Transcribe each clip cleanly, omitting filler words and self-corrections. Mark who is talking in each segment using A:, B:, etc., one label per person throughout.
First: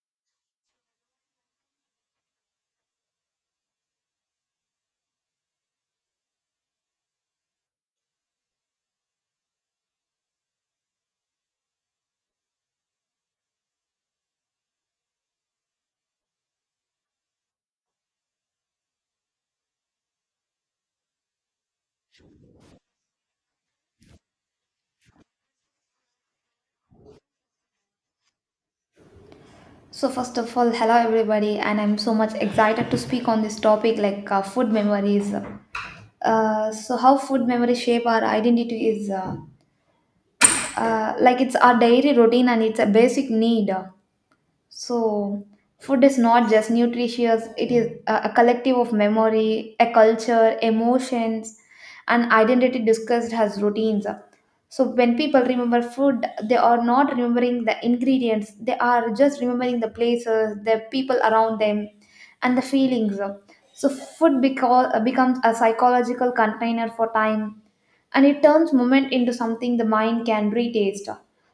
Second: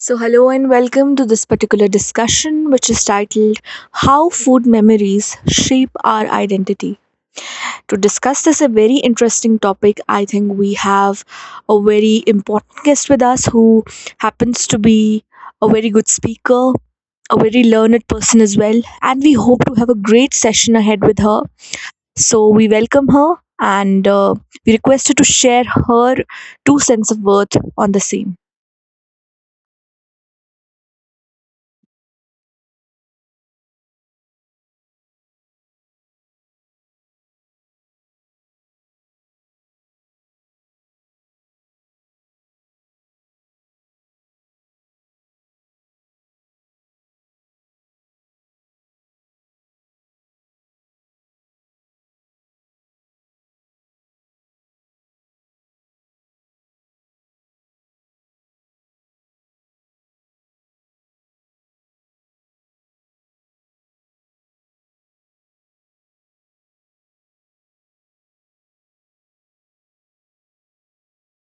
A: So, hello and welcome to this particular discussion, which is titled How Food Memories Shape Our Identity. To discuss this, a very interesting topic, I think we have a very important guest with us who happens to be a very good speaker, a very learned person as well, and we hope to have a great session ahead with her. So, we welcome her and we request her to share her two cents of worth on the same.
B: So first of all, hello everybody, and I'm so much excited to speak on this topic like food memories. So how food memories shape our identity is like it's our daily routine and it's a basic need. So, food is not just nutritious, it is a collective of memory, a culture, emotions, and identity discussed as routines. So, when people remember food, they are not remembering the ingredients, they are just remembering the places, the people around them, and the feelings. So, food becomes a psychological container for time, and it turns moment into something the mind can retaste.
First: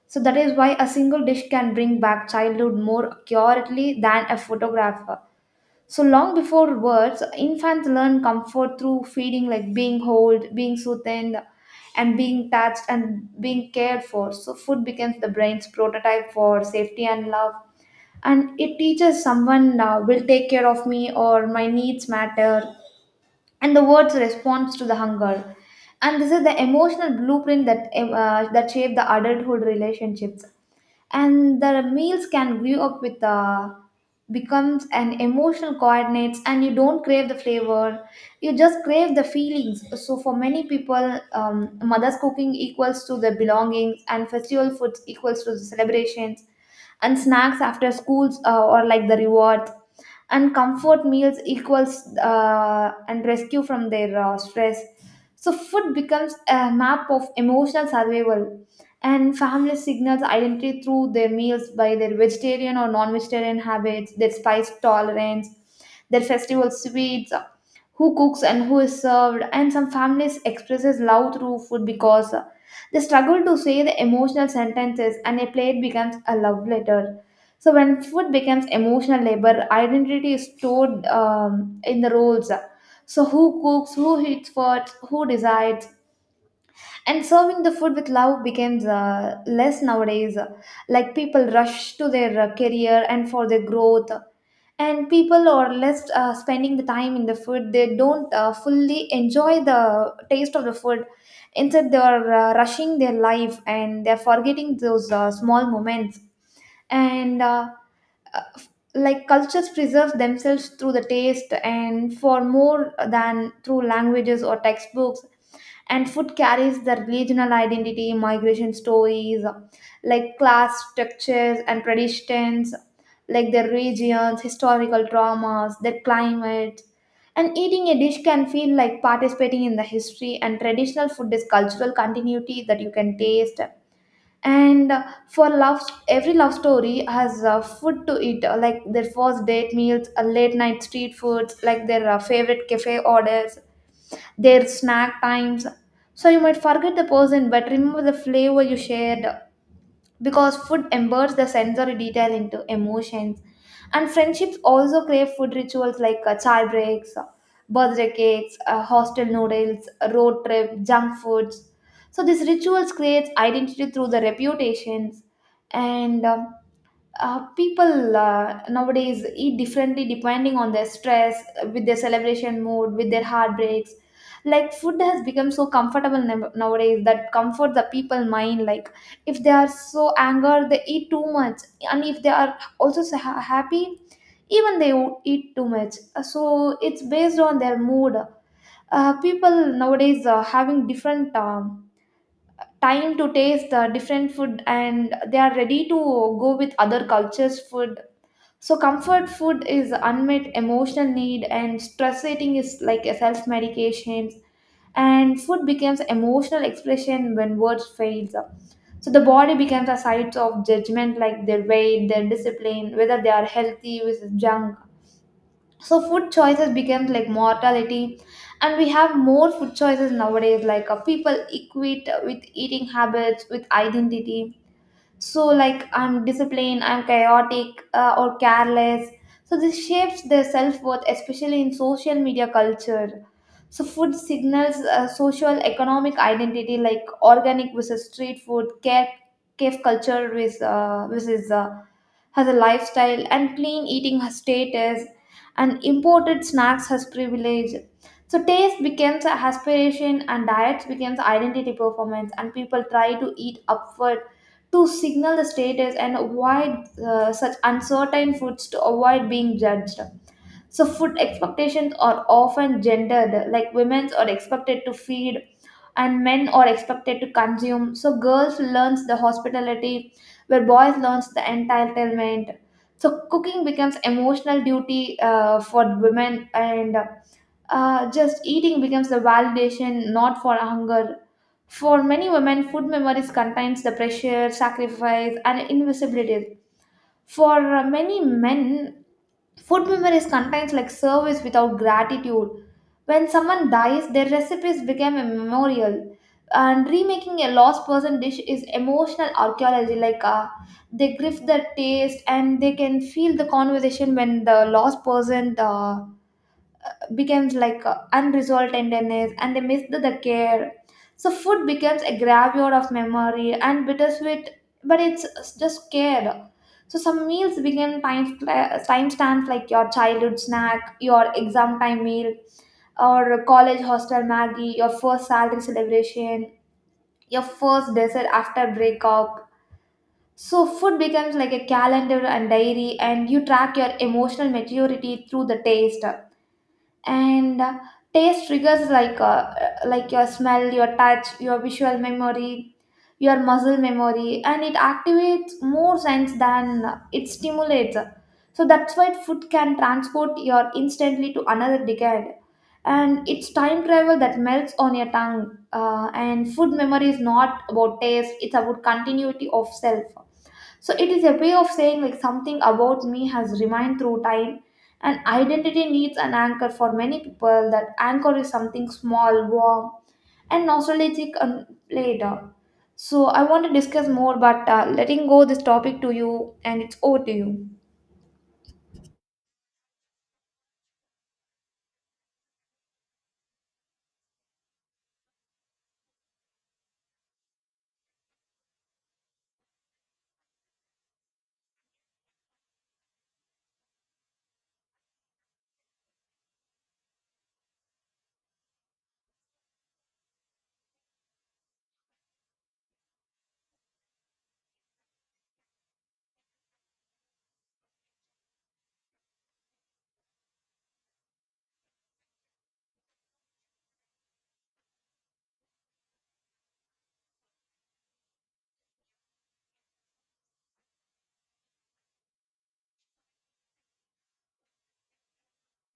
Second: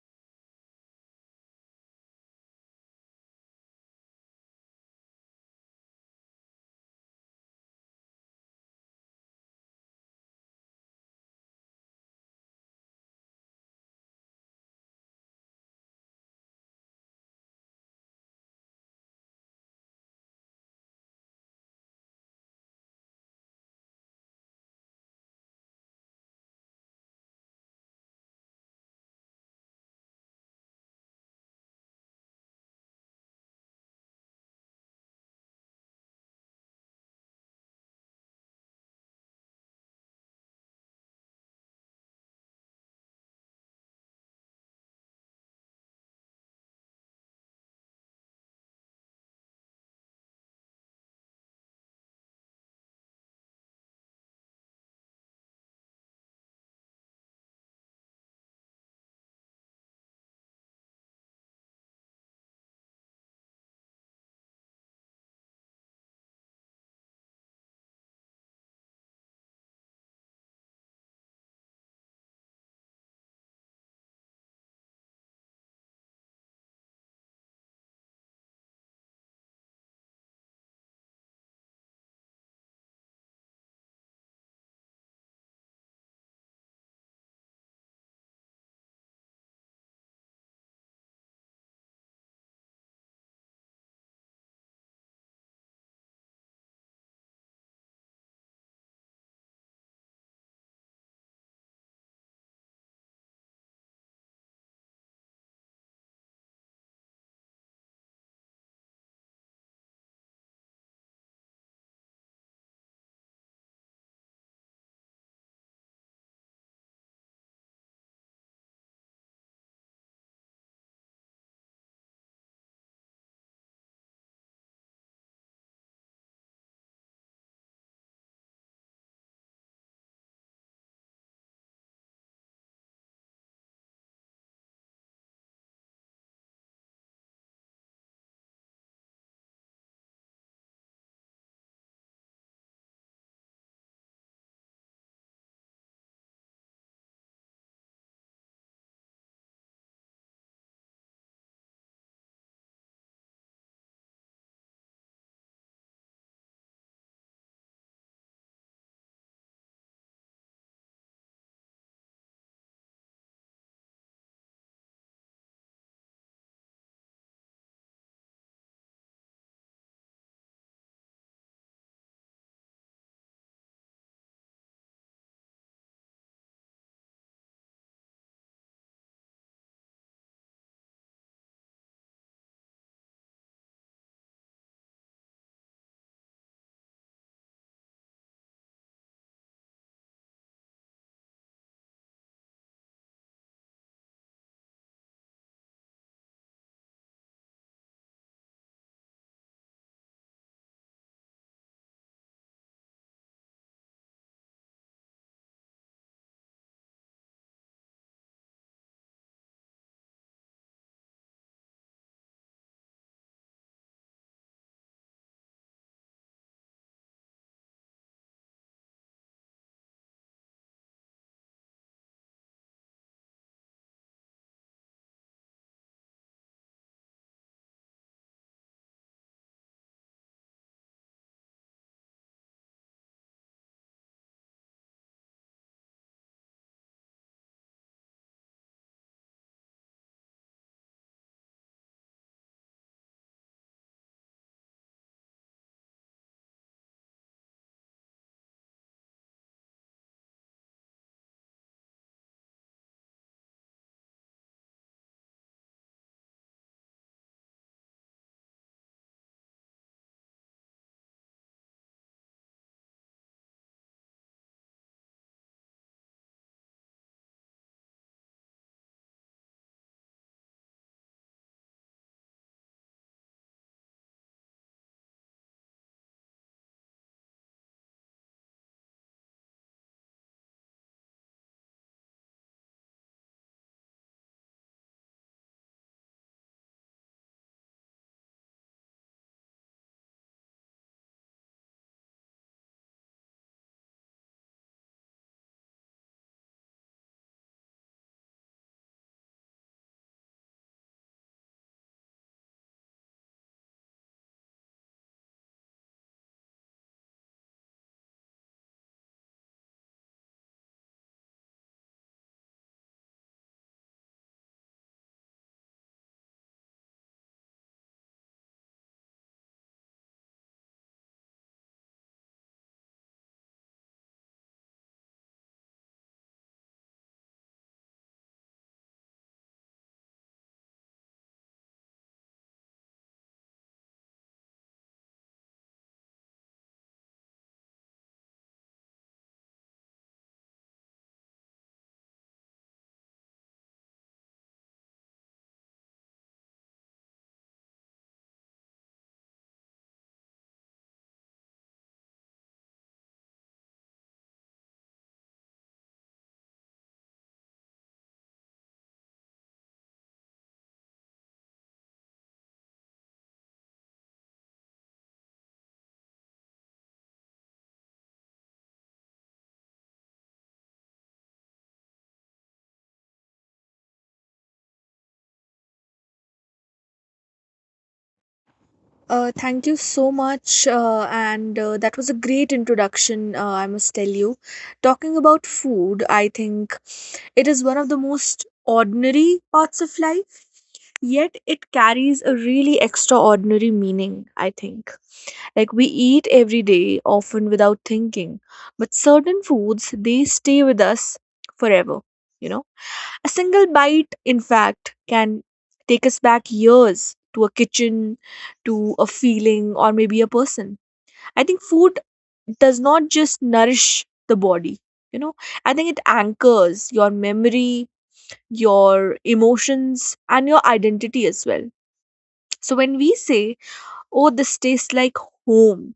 B: So that is why a single dish can bring back childhood more accurately than a photograph. So long before words, infants learn comfort through feeling, like being held, being soothed, and being touched and being cared for. So food becomes the brain's prototype for safety and love. And it teaches someone will take care of me, or my needs matter, and the words response to the hunger. And this is the emotional blueprint that shape the adulthood relationships, and the meals can grew up with becomes an emotional coordinates, and you don't crave the flavor, you just crave the feelings. So for many people, mother's cooking equals to the belongings, and festival foods equals to the celebrations, and snacks after schools or like the rewards, and comfort meals equals and rescue from their stress. So food becomes a map of emotional survival, and family signals identity through their meals, by their vegetarian or non-vegetarian habits, their spice tolerance, their festival sweets, who cooks and who is served. And some families expresses love through food because they struggle to say the emotional sentences, and a plate becomes a love letter. So when food becomes emotional labor, identity is stored in the roles. So who cooks, who eats first, who decides, and serving the food with love becomes less nowadays. Like people rush to their career and for their growth, and people are less spending the time in the food. They don't fully enjoy the taste of the food. Instead, they are rushing their life, and they are forgetting those small moments and. uh, like cultures preserve themselves through the taste and for more than through languages or textbooks, and food carries the regional identity, migration stories, like class structures and traditions, like their regions historical traumas, their climate, and eating a dish can feel like participating in the history, and traditional food is cultural continuity that you can taste. And for love, every love story has food to eat, like their first date meals, late night street foods, like their favorite cafe orders, their snack times. So you might forget the person but remember the flavor you shared, because food embeds the sensory detail into emotions. And friendships also crave food rituals, like chai breaks, birthday cakes, hostel noodles, road trip, junk foods. So these rituals create identity through the reputations. And people nowadays eat differently depending on their stress, with their celebration mood, with their heartbreaks. Like food has become so comfortable nowadays that comfort the people mind. Like if they are so anger, they eat too much, and if they are also so happy, even they would eat too much. So it's based on their mood. People nowadays are having different time to taste different food, and they are ready to go with other cultures food. So comfort food is unmet emotional need, and stress eating is like a self medication, and food becomes emotional expression when words fails. So the body becomes a site of judgment, like their weight, their discipline, whether they are healthy versus junk. So food choices becomes like mortality, and we have more food choices nowadays. Like people equate with eating habits with identity. So like I'm disciplined, I'm chaotic or careless. So this shapes their self-worth, especially in social media culture. So food signals social economic identity, like organic versus street food care, cave culture with versus has a lifestyle, and clean eating has status, and imported snacks has privilege. So taste becomes an aspiration, and diets becomes identity performance, and people try to eat upward to signal the status and avoid such uncertain foods to avoid being judged. So, food expectations are often gendered, like women are expected to feed and men are expected to consume. So, girls learns the hospitality, where boys learns the entitlement. So, cooking becomes emotional duty for women, and just eating becomes the validation, not for hunger. For many women, food memories contains the pressure, sacrifice, and invisibility. For many men, food memories contains like service without gratitude. When someone dies, their recipes become a memorial. And remaking a lost person dish is emotional archaeology. Like they grift the taste, and they can feel the conversation when the lost person. Becomes like unresolved tenderness, and they miss the care. So food becomes a graveyard of memory and bittersweet, but it's just care. So some meals begin time stamps, like your childhood snack, your exam time meal, or college hostel Maggie, your first salary celebration, your first dessert after breakup. So food becomes like a calendar and diary, and you track your emotional maturity through the taste. And taste triggers, like your smell, your touch, your visual memory, your muscle memory, and it activates more sense than it stimulates. So that's why food can transport you instantly to another decade, and it's time travel that melts on your tongue. And food memory is not about taste, it's about continuity of self. So it is a way of saying, like, something about me has remained through time. And identity needs an anchor. For many people, that anchor is something small, warm, and nostalgic and later. So I want to discuss more, but letting go this topic to you, and it's over to you.
A: Thank you so much. And That was a great introduction, I must tell you. Talking about food, I think it is one of the most ordinary parts of life, yet it carries a really extraordinary meaning, I think. Like we eat every day, often without thinking, but certain foods they stay with us forever, you know. A single bite, in fact, can take us back years to a kitchen, to a feeling, or maybe a person. I think food does not just nourish the body, you know, I think it anchors your memory, your emotions, and your identity as well. So when we say, oh, this tastes like home,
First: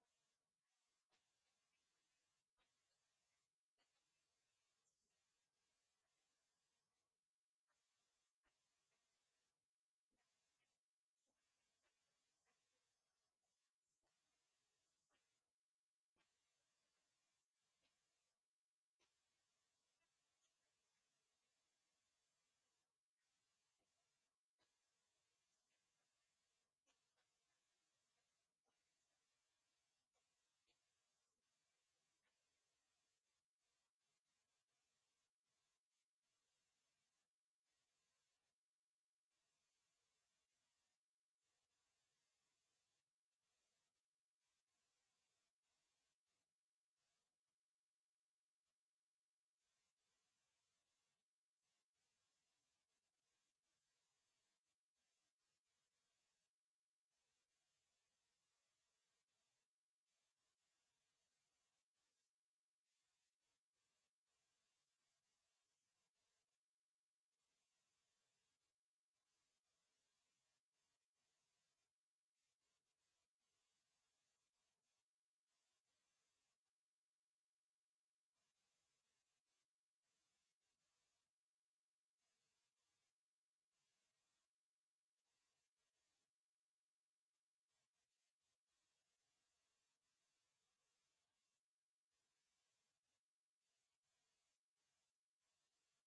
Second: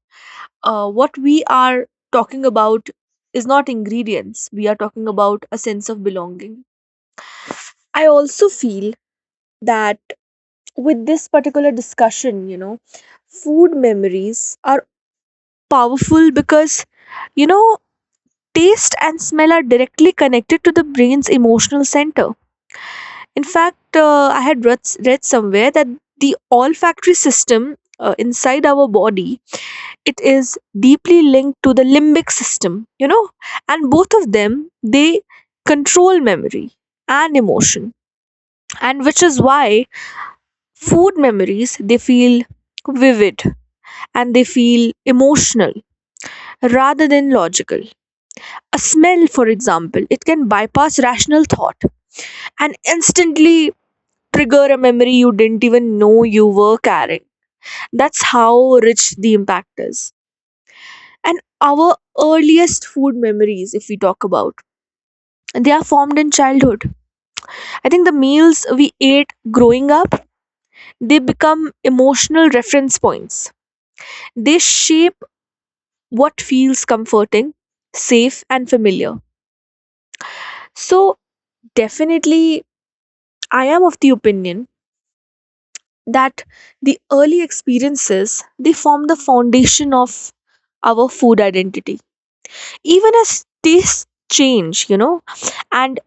A: what we are talking about is not ingredients, we are talking about a sense of belonging. I also feel that with this particular discussion, you know, food memories are powerful because, you know, taste and smell are directly connected to the brain's emotional center. In fact, I had read somewhere that the olfactory system inside our body it is deeply linked to the limbic system, you know, and both of them they control memory and emotion, and which is why food memories they feel vivid and they feel emotional rather than logical. A smell, for example, it can bypass rational thought and instantly trigger a memory you didn't even know you were carrying. That's how rich the impact is. And our earliest food memories, if we talk about, they are formed in childhood. I think the meals we ate growing up, they become emotional reference points. They shape what feels comforting, safe and familiar. So definitely, I am of the opinion that the early experiences, they form the foundation of our food identity, even as tastes change, you know. And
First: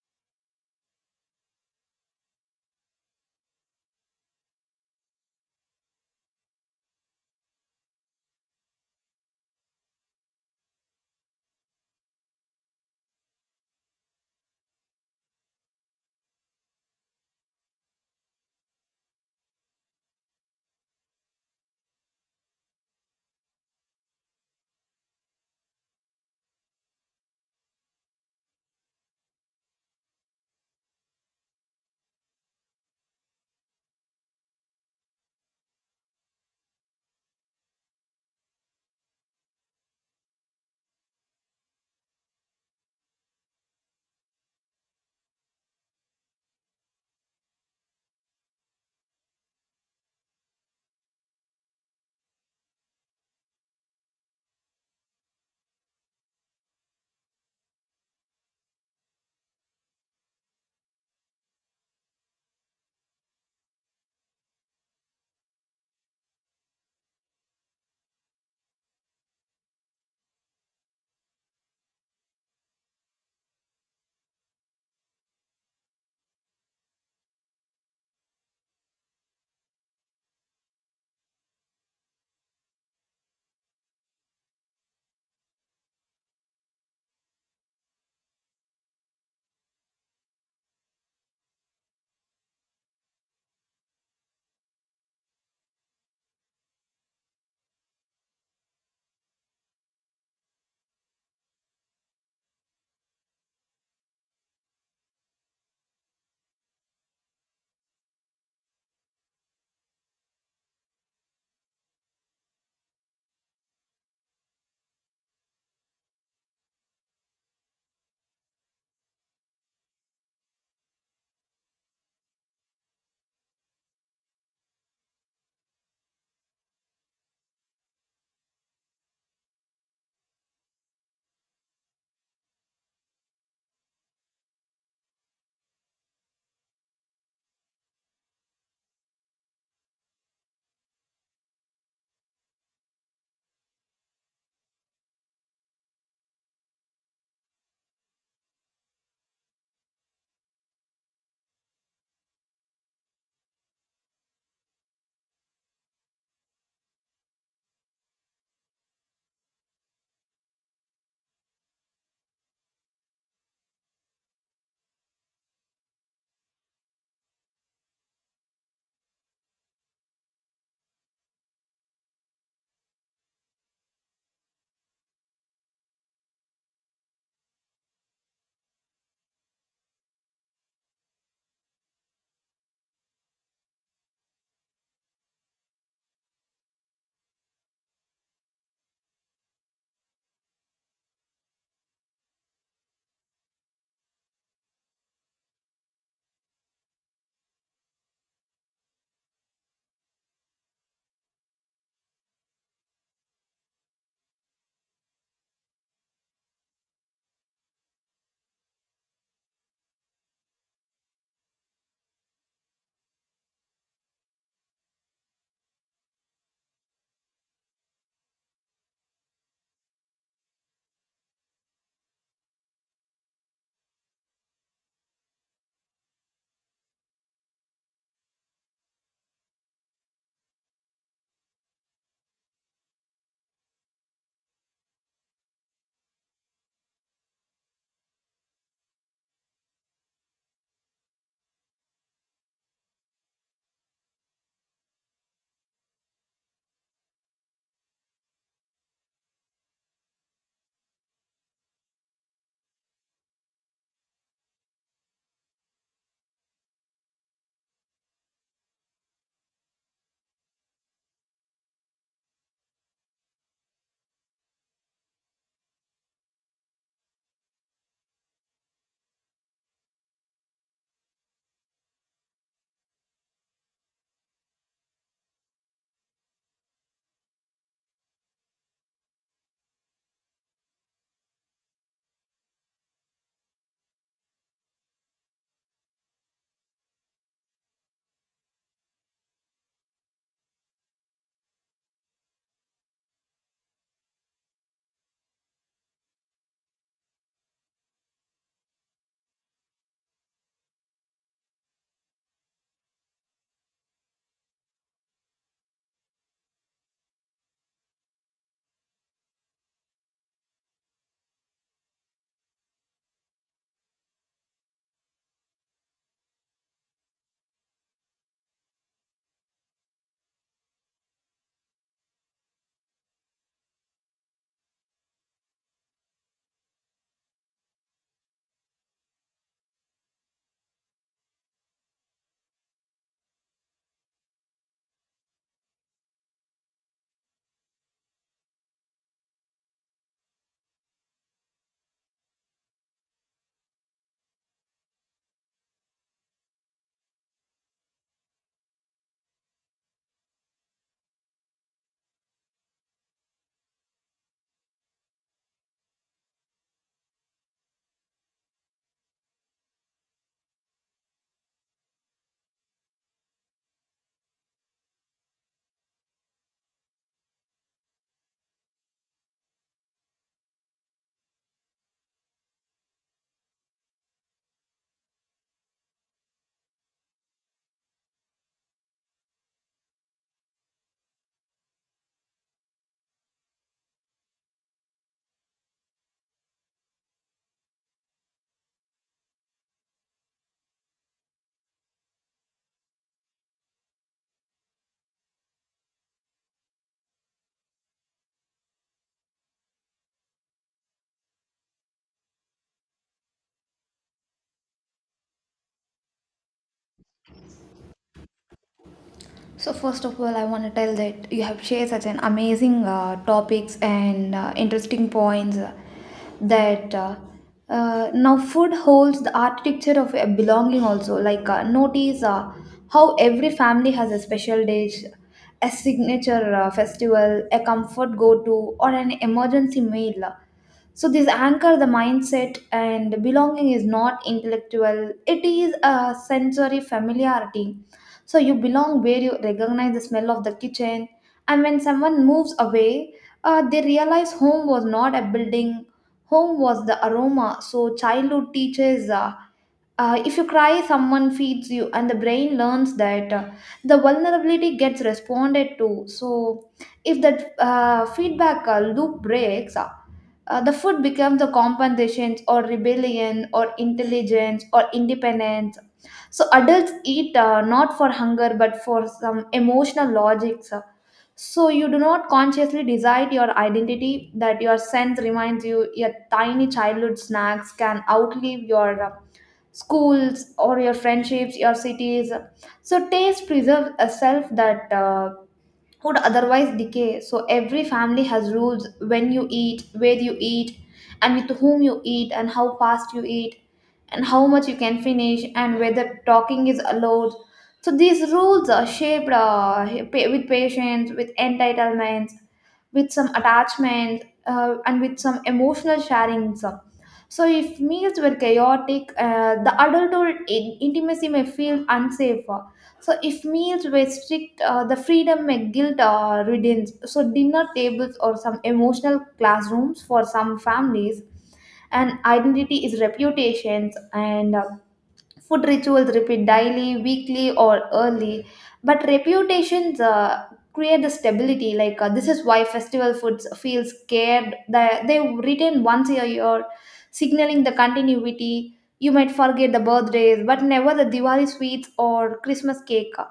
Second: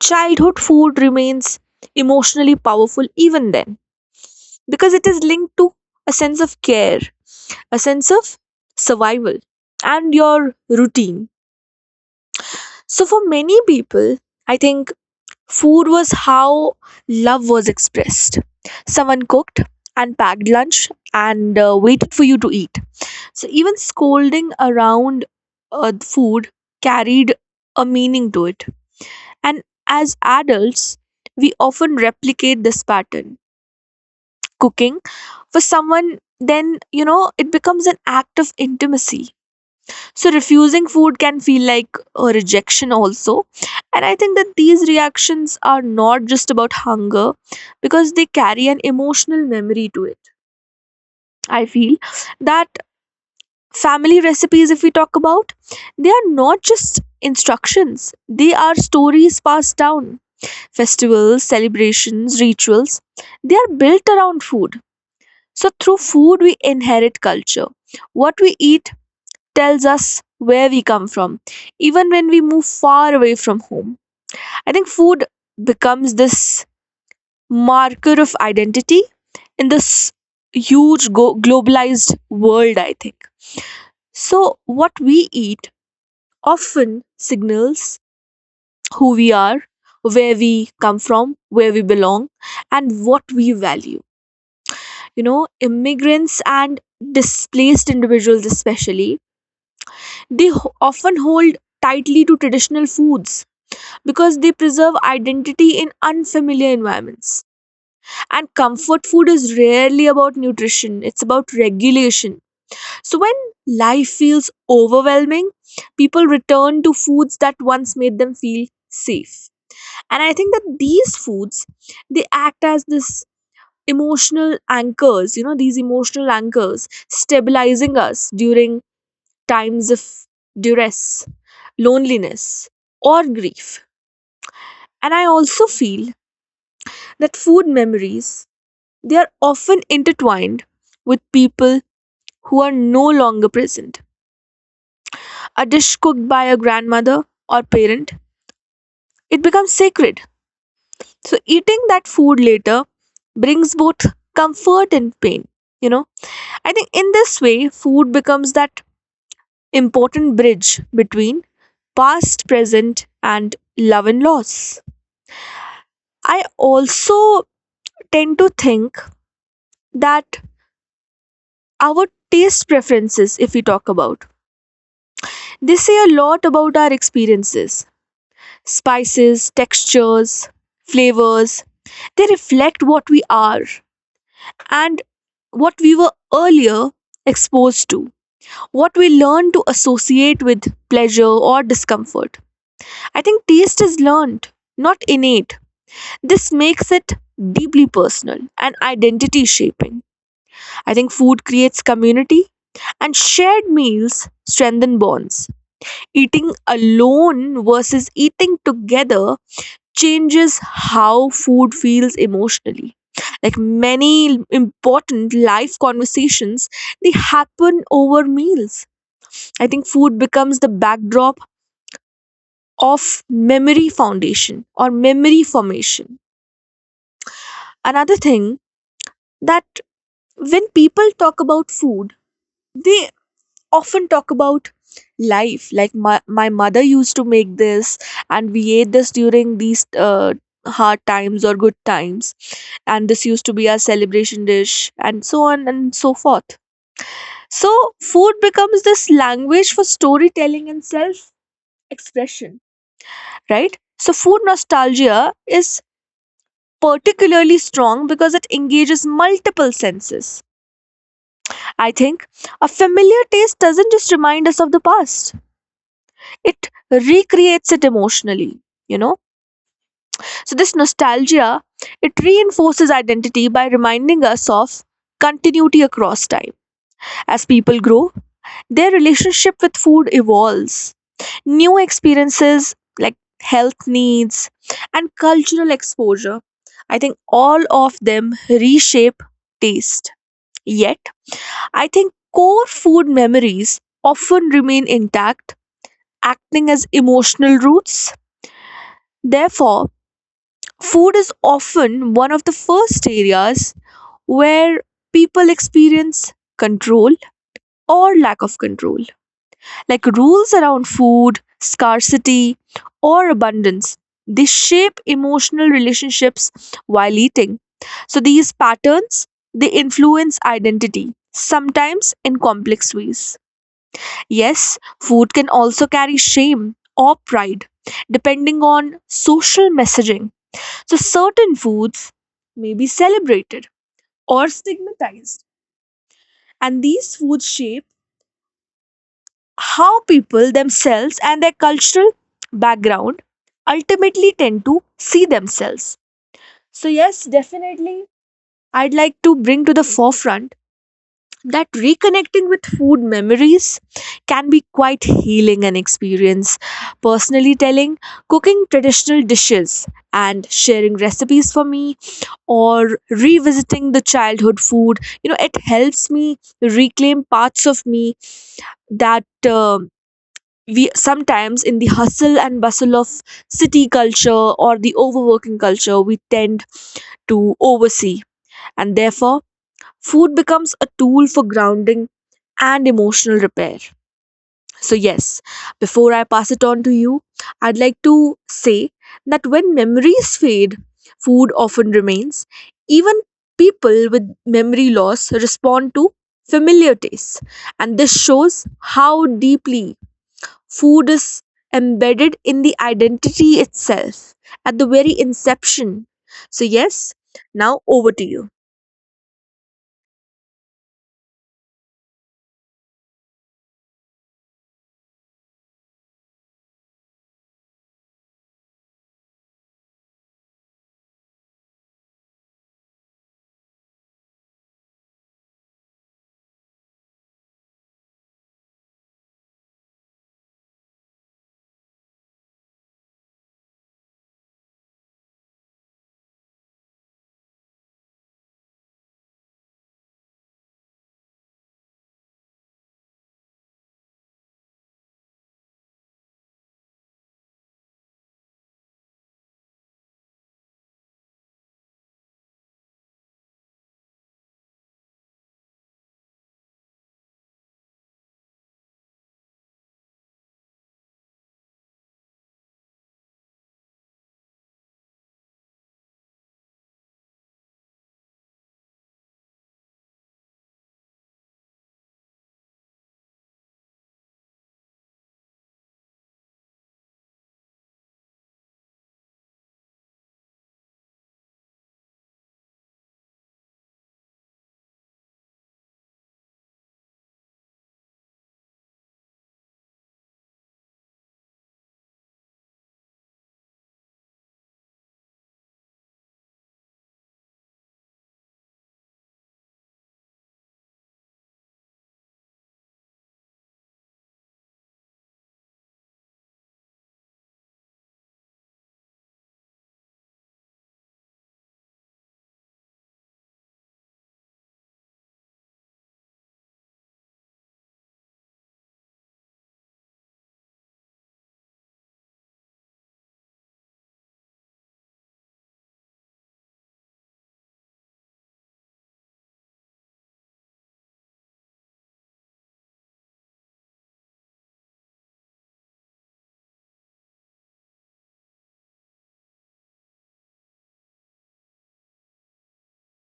A: childhood food remains emotionally powerful even then, because it is linked to a sense of care, a sense of survival, and your routine. So, for many people, I think food was how love was expressed. Someone cooked and packed lunch and waited for you to eat. So, even scolding around food carried a meaning to it. And as adults, we often replicate this pattern. Cooking for someone, then, you know, it becomes an act of intimacy. So refusing food can feel like a rejection also. And I think that these reactions are not just about hunger because they carry an emotional memory to it. I feel that family recipes, if we talk about, they are not just instructions, they are stories passed down. Festivals, celebrations, rituals, they are built around food. So, through food, we inherit culture. What we eat tells us where we come from, even when we move far away from home. I think food becomes this marker of identity in this huge globalized world, I think. So, what we eat often signals who we are, where we come from, where we belong, and what we value. You know, immigrants and displaced individuals especially, they often hold tightly to traditional foods because they preserve identity in unfamiliar environments. And comfort food is rarely about nutrition, it's about regulation. So when life feels overwhelming, people return to foods that once made them feel safe. And I think that these foods, they act as this emotional anchors, you know, these emotional anchors stabilizing us during times of duress, loneliness, or grief. And I also feel that food memories, they are often intertwined with people who are no longer present. A dish cooked by a grandmother or parent, it becomes sacred. So eating that food later brings both comfort and pain, you know. I think in this way, food becomes that important bridge between past, present, and love and loss. I also tend to think that our taste preferences, if we talk about, they say a lot about our experiences. Spices, textures, flavors, they reflect what we are and what we were earlier exposed to, what we learn to associate with pleasure or discomfort. I think taste is learned, not innate. This makes it deeply personal and identity shaping. I think food creates community and shared meals strengthen bonds. Eating alone versus eating together changes how food feels emotionally. Like many important life conversations, they happen over meals. I think food becomes the backdrop of memory foundation or memory formation. Another thing that when people talk about food, they often talk about life. Like my mother used to make this, and we ate this during these hard times or good times. And this used to be our celebration dish, and so on and so forth. So, food becomes this language for storytelling and self expression, right? So, food nostalgia is particularly strong because it engages multiple senses. I think a familiar taste doesn't just remind us of the past, it recreates it emotionally, you know. So, this nostalgia, it reinforces identity by reminding us of continuity across time. As people grow, their relationship with food evolves. New experiences like health needs and cultural exposure, I think all of them reshape taste. Yet, I think core food memories often remain intact, acting as emotional roots. Therefore, food is often one of the first areas where people experience control or lack of control. Like rules around food, scarcity, or abundance, they shape emotional relationships while eating. So these patterns, they influence identity, sometimes in complex ways. Yes, food can also carry shame or pride, depending on social messaging. So, certain foods may be celebrated or stigmatized, and these foods shape how people themselves and their cultural background ultimately tend to see themselves. So, yes, definitely, I'd like to bring to the forefront that reconnecting with food memories can be quite healing an experience. Personally, telling, cooking traditional dishes and sharing recipes for me or revisiting the childhood food, you know, it helps me reclaim parts of me that. We sometimes in the hustle and bustle of city culture or the overworking culture we tend to oversee, and therefore food becomes a tool for grounding and emotional repair. So, yes, before I pass it on to you, I'd like to say that when memories fade, food often remains. Even people with memory loss respond to familiar tastes, and this shows how deeply food is embedded in the identity itself at the very inception. So, yes, now over to you.
B: So first of all, I want to tell that you have shared such an amazing topics and interesting points, that now food holds the architecture of a belonging also. Like notice how every family has a special dish, a signature festival, a comfort go-to, or an emergency meal. So this anchor the mindset, and belonging is not intellectual. It is a sensory familiarity, so you belong where you recognize the smell of the kitchen. And when someone moves away, they realize home was not a building, home was the aroma. So childhood teaches. If you cry, someone feeds you, and the brain learns that the vulnerability gets responded to. So, if that feedback loop breaks, the food becomes the compensation or rebellion or intelligence or independence. So adults eat not for hunger but for some emotional logics. So you do not consciously decide your identity, that your sense reminds you your tiny childhood snacks can outlive your schools or your friendships, your cities. So taste preserves a self that would otherwise decay. So every family has rules, when you eat, where you eat, and with whom you eat, and how fast you eat, and how much you can finish, and whether talking is allowed. So these rules are shaped with patience, with entitlements, with some attachment, and with some emotional sharing. So if meals were chaotic, the adulthood intimacy may feel unsafe. So if meals restrict the freedom may guilt riddance. So dinner tables or some emotional classrooms for some families, and identity is reputations. And food rituals repeat daily, weekly, or early. But reputations create the stability. Like this is why festival foods feel scared. They return once a year, signaling the continuity. You might forget the birthdays, but never the Diwali sweets or Christmas cake,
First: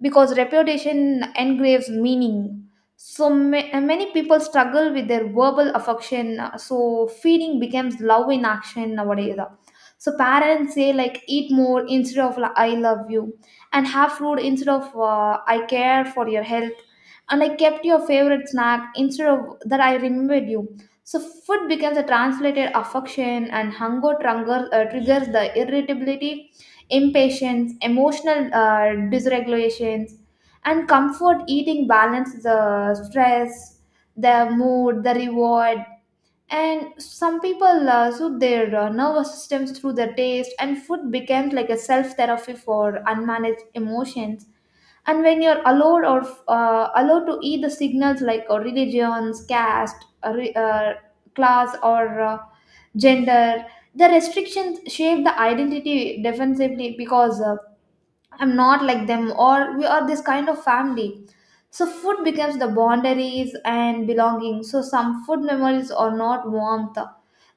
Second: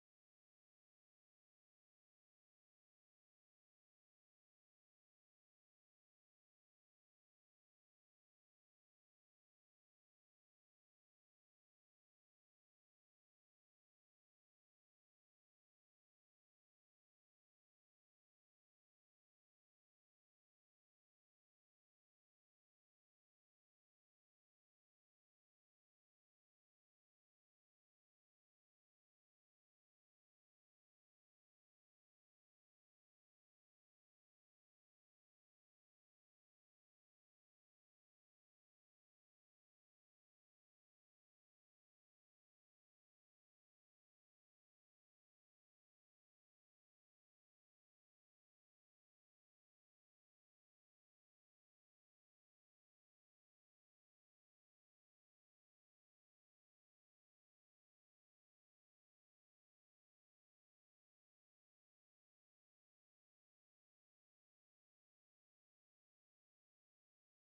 B: because reputation engraves meaning. So many people struggle with their verbal affection, so feeding becomes love in action nowadays. So parents say, like, eat more instead of, like, I love you, and have food instead of I care for your health, and I kept your favorite snack instead of that I remembered you. So food becomes a translated affection, and hunger triggers the irritability, impatience, emotional dysregulations, and comfort eating balance the stress, the mood, the reward. And some people soothe their nervous systems through their taste, and food becomes like a self therapy for unmanaged emotions. And when you're allowed to eat, the signals, like religions caste, uh, re- uh, class or gender, the restrictions shape the identity defensively, because I'm not like them, or we are this kind of family. So food becomes the boundaries and belonging. So some food memories are not warmth.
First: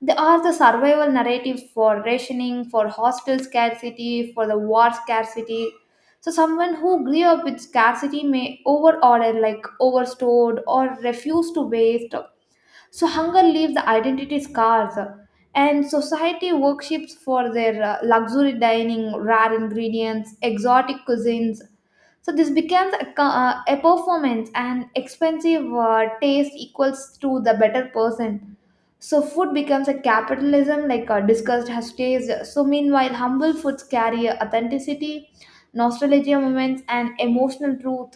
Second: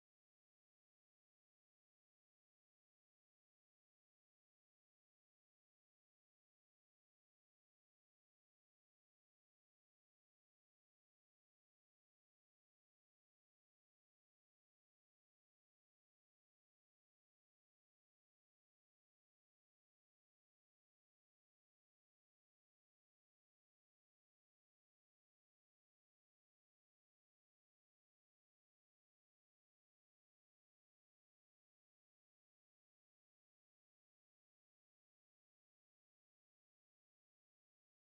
B: They are the survival narratives, for rationing, for hostel scarcity, for the war scarcity. So someone who grew up with scarcity may overorder, like overstored, or refuse to waste. So hunger leaves identity scars, and society worships for their luxury dining, rare ingredients, exotic cuisines. So this becomes a performance, and expensive taste equals to the better person. So food becomes a capitalism, like discussed has taste. So meanwhile, humble foods carry authenticity, nostalgia moments, and emotional truth.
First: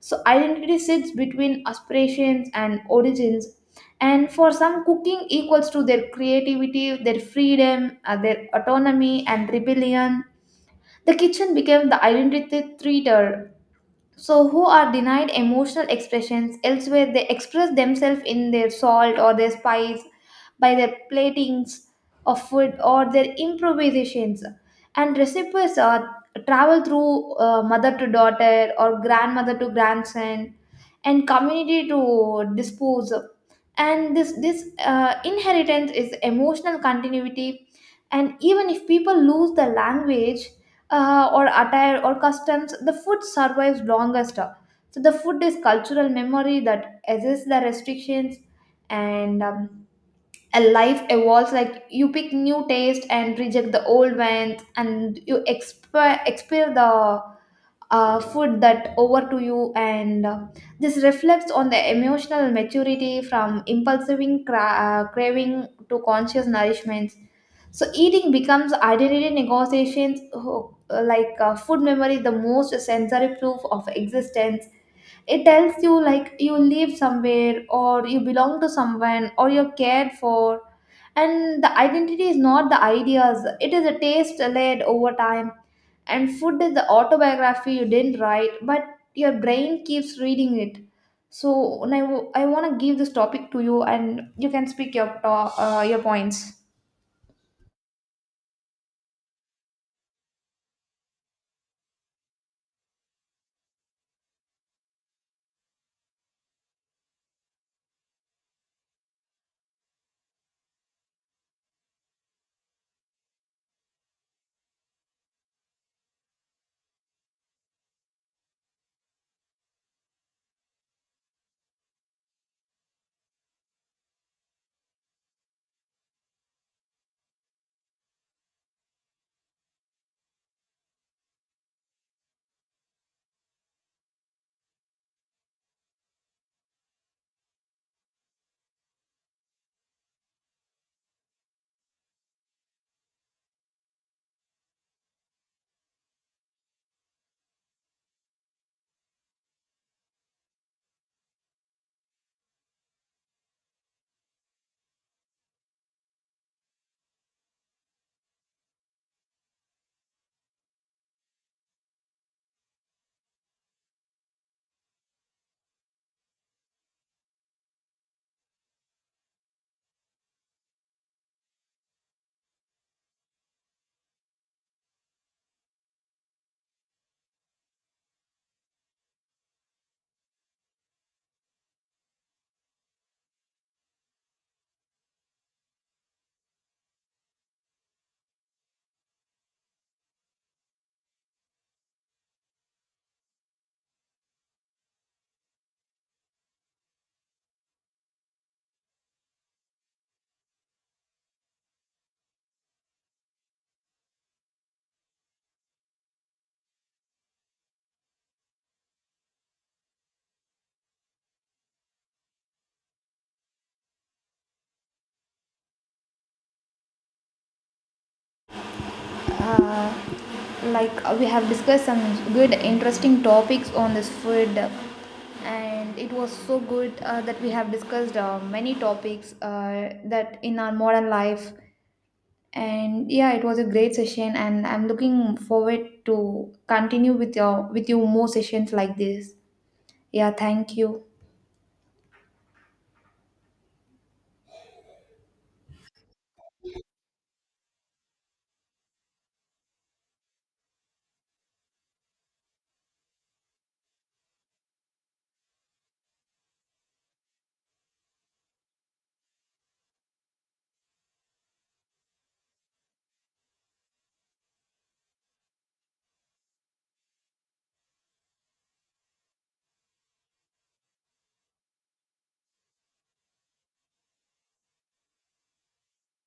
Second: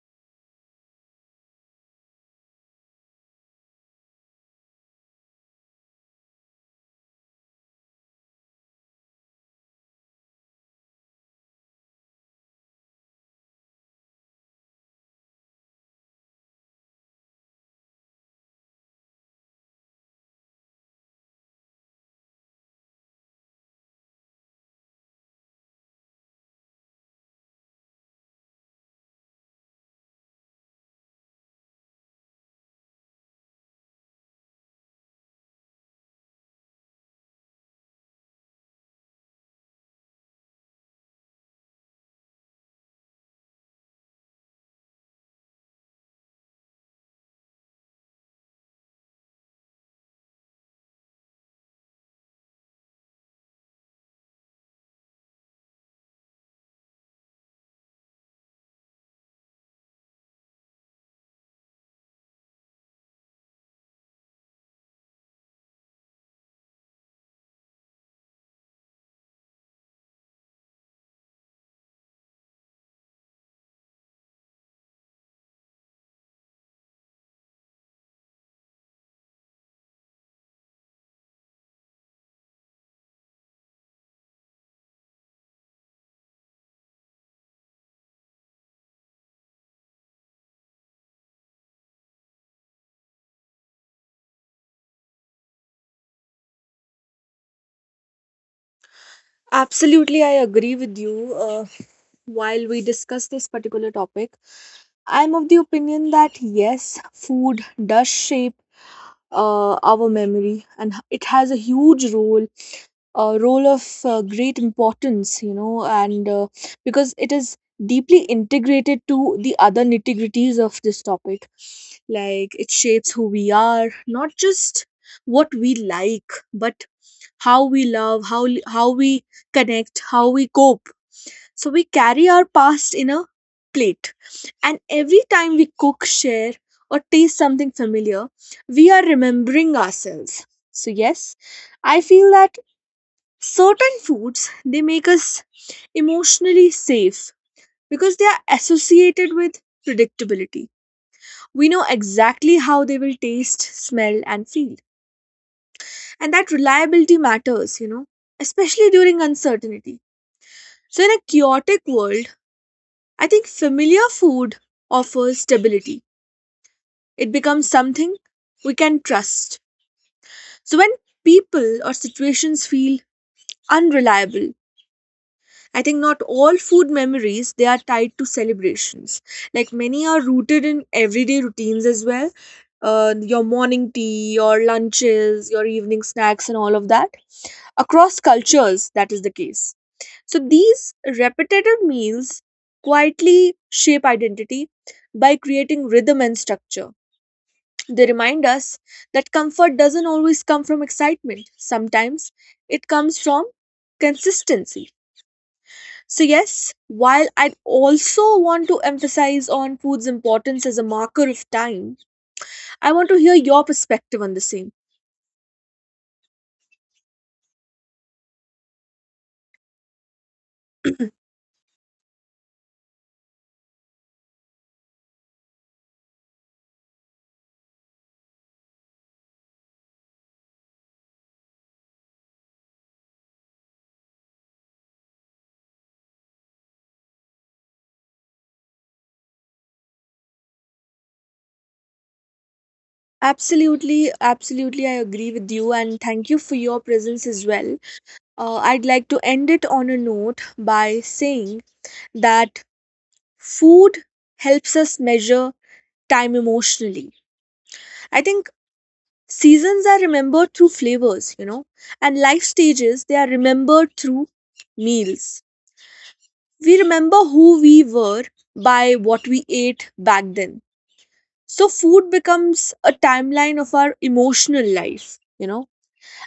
B: So identity sits between aspirations and origins, and for some, cooking equals to their creativity, their freedom, their autonomy and rebellion, the kitchen became the identity theater. So who are denied emotional expressions elsewhere, they express themselves in their salt or their spice, by their platings of food or their improvisations. And recipes are travel through mother to daughter, or grandmother to grandson, and community to dispose. And this inheritance is emotional continuity. And even if people lose the language, or attire or customs, the food survives longest. So the food is cultural memory that assists the restrictions. And a life evolves. Like you pick new taste and reject the old ones, and you experience the food that over to you. And this reflects on the emotional maturity, from impulsive craving to conscious nourishment. So eating becomes identity negotiations. Like food memory the most sensory proof of existence. It tells you, like, you live somewhere, or you belong to someone, or you're cared for. And the identity is not the ideas, it is a taste laid over time. And food is the autobiography you didn't write, but your brain keeps reading it. So now I want to give this topic to you, and you can speak your your points.
A: Absolutely, I agree with you. While we discuss this particular topic, I'm of the opinion that yes, food does shape our memory, and it has a huge role, a role of great importance, you know, and because it is deeply integrated to the other nitty-gritties of this topic. Like it shapes who we are, not just what we like, but how we love, how we connect, how we cope. So we carry our past in a plate, and every time we cook, share, or taste something familiar, we are remembering ourselves. So yes, I feel that certain foods they make us emotionally safe because they are associated with predictability. We know exactly how they will taste, smell, and feel, and that reliability matters. You know, especially during uncertainty. So, in a chaotic world, I think familiar food offers stability. It becomes something we can trust. So, when people or situations feel unreliable, I think not all food memories they are tied to celebrations. Like many are rooted in everyday routines as well. Your morning tea, your lunches, your evening snacks, and all of that. Across cultures, that is the case. So these repetitive meals quietly shape identity by creating rhythm and structure. They remind us that comfort doesn't always come from excitement, sometimes it comes from consistency. So, yes, while I also want to emphasize on food's importance as a marker of time, I want to hear your perspective on the same.
B: uh, like we have discussed some good interesting topics on this food, and it was so good that we have discussed many topics that in our modern life. And yeah, it was a great session, and I'm looking forward to continue with you more sessions like this. Yeah, thank you.
A: Absolutely, absolutely, I agree with you, and thank you for your presence as well. I'd like to end it on a note by saying that food helps us measure time emotionally. I think seasons are remembered through flavors, you know, and life stages they are remembered through meals. We remember who we were by what we ate back then. So food becomes a timeline of our emotional life, you know.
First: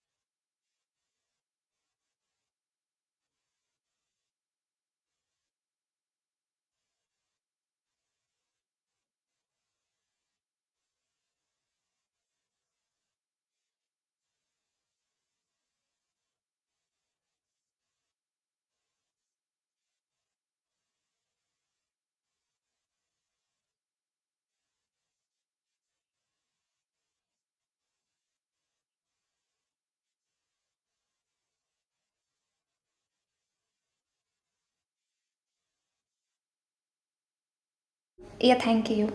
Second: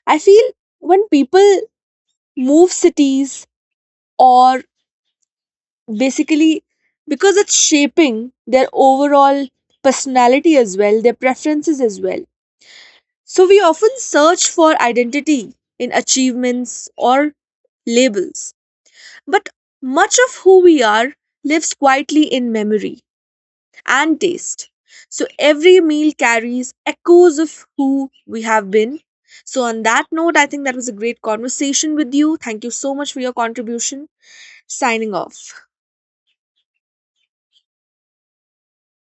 A: I feel when people move cities or basically because it's shaping their overall personality as well, their preferences as well. So we often search for identity in achievements or labels. But much of who we are lives quietly in memory. And taste. So every meal carries echoes of who we have been. So, on that note, I think that was a great conversation with you. Thank you so much for your contribution. Signing off.
B: Yeah, thank you.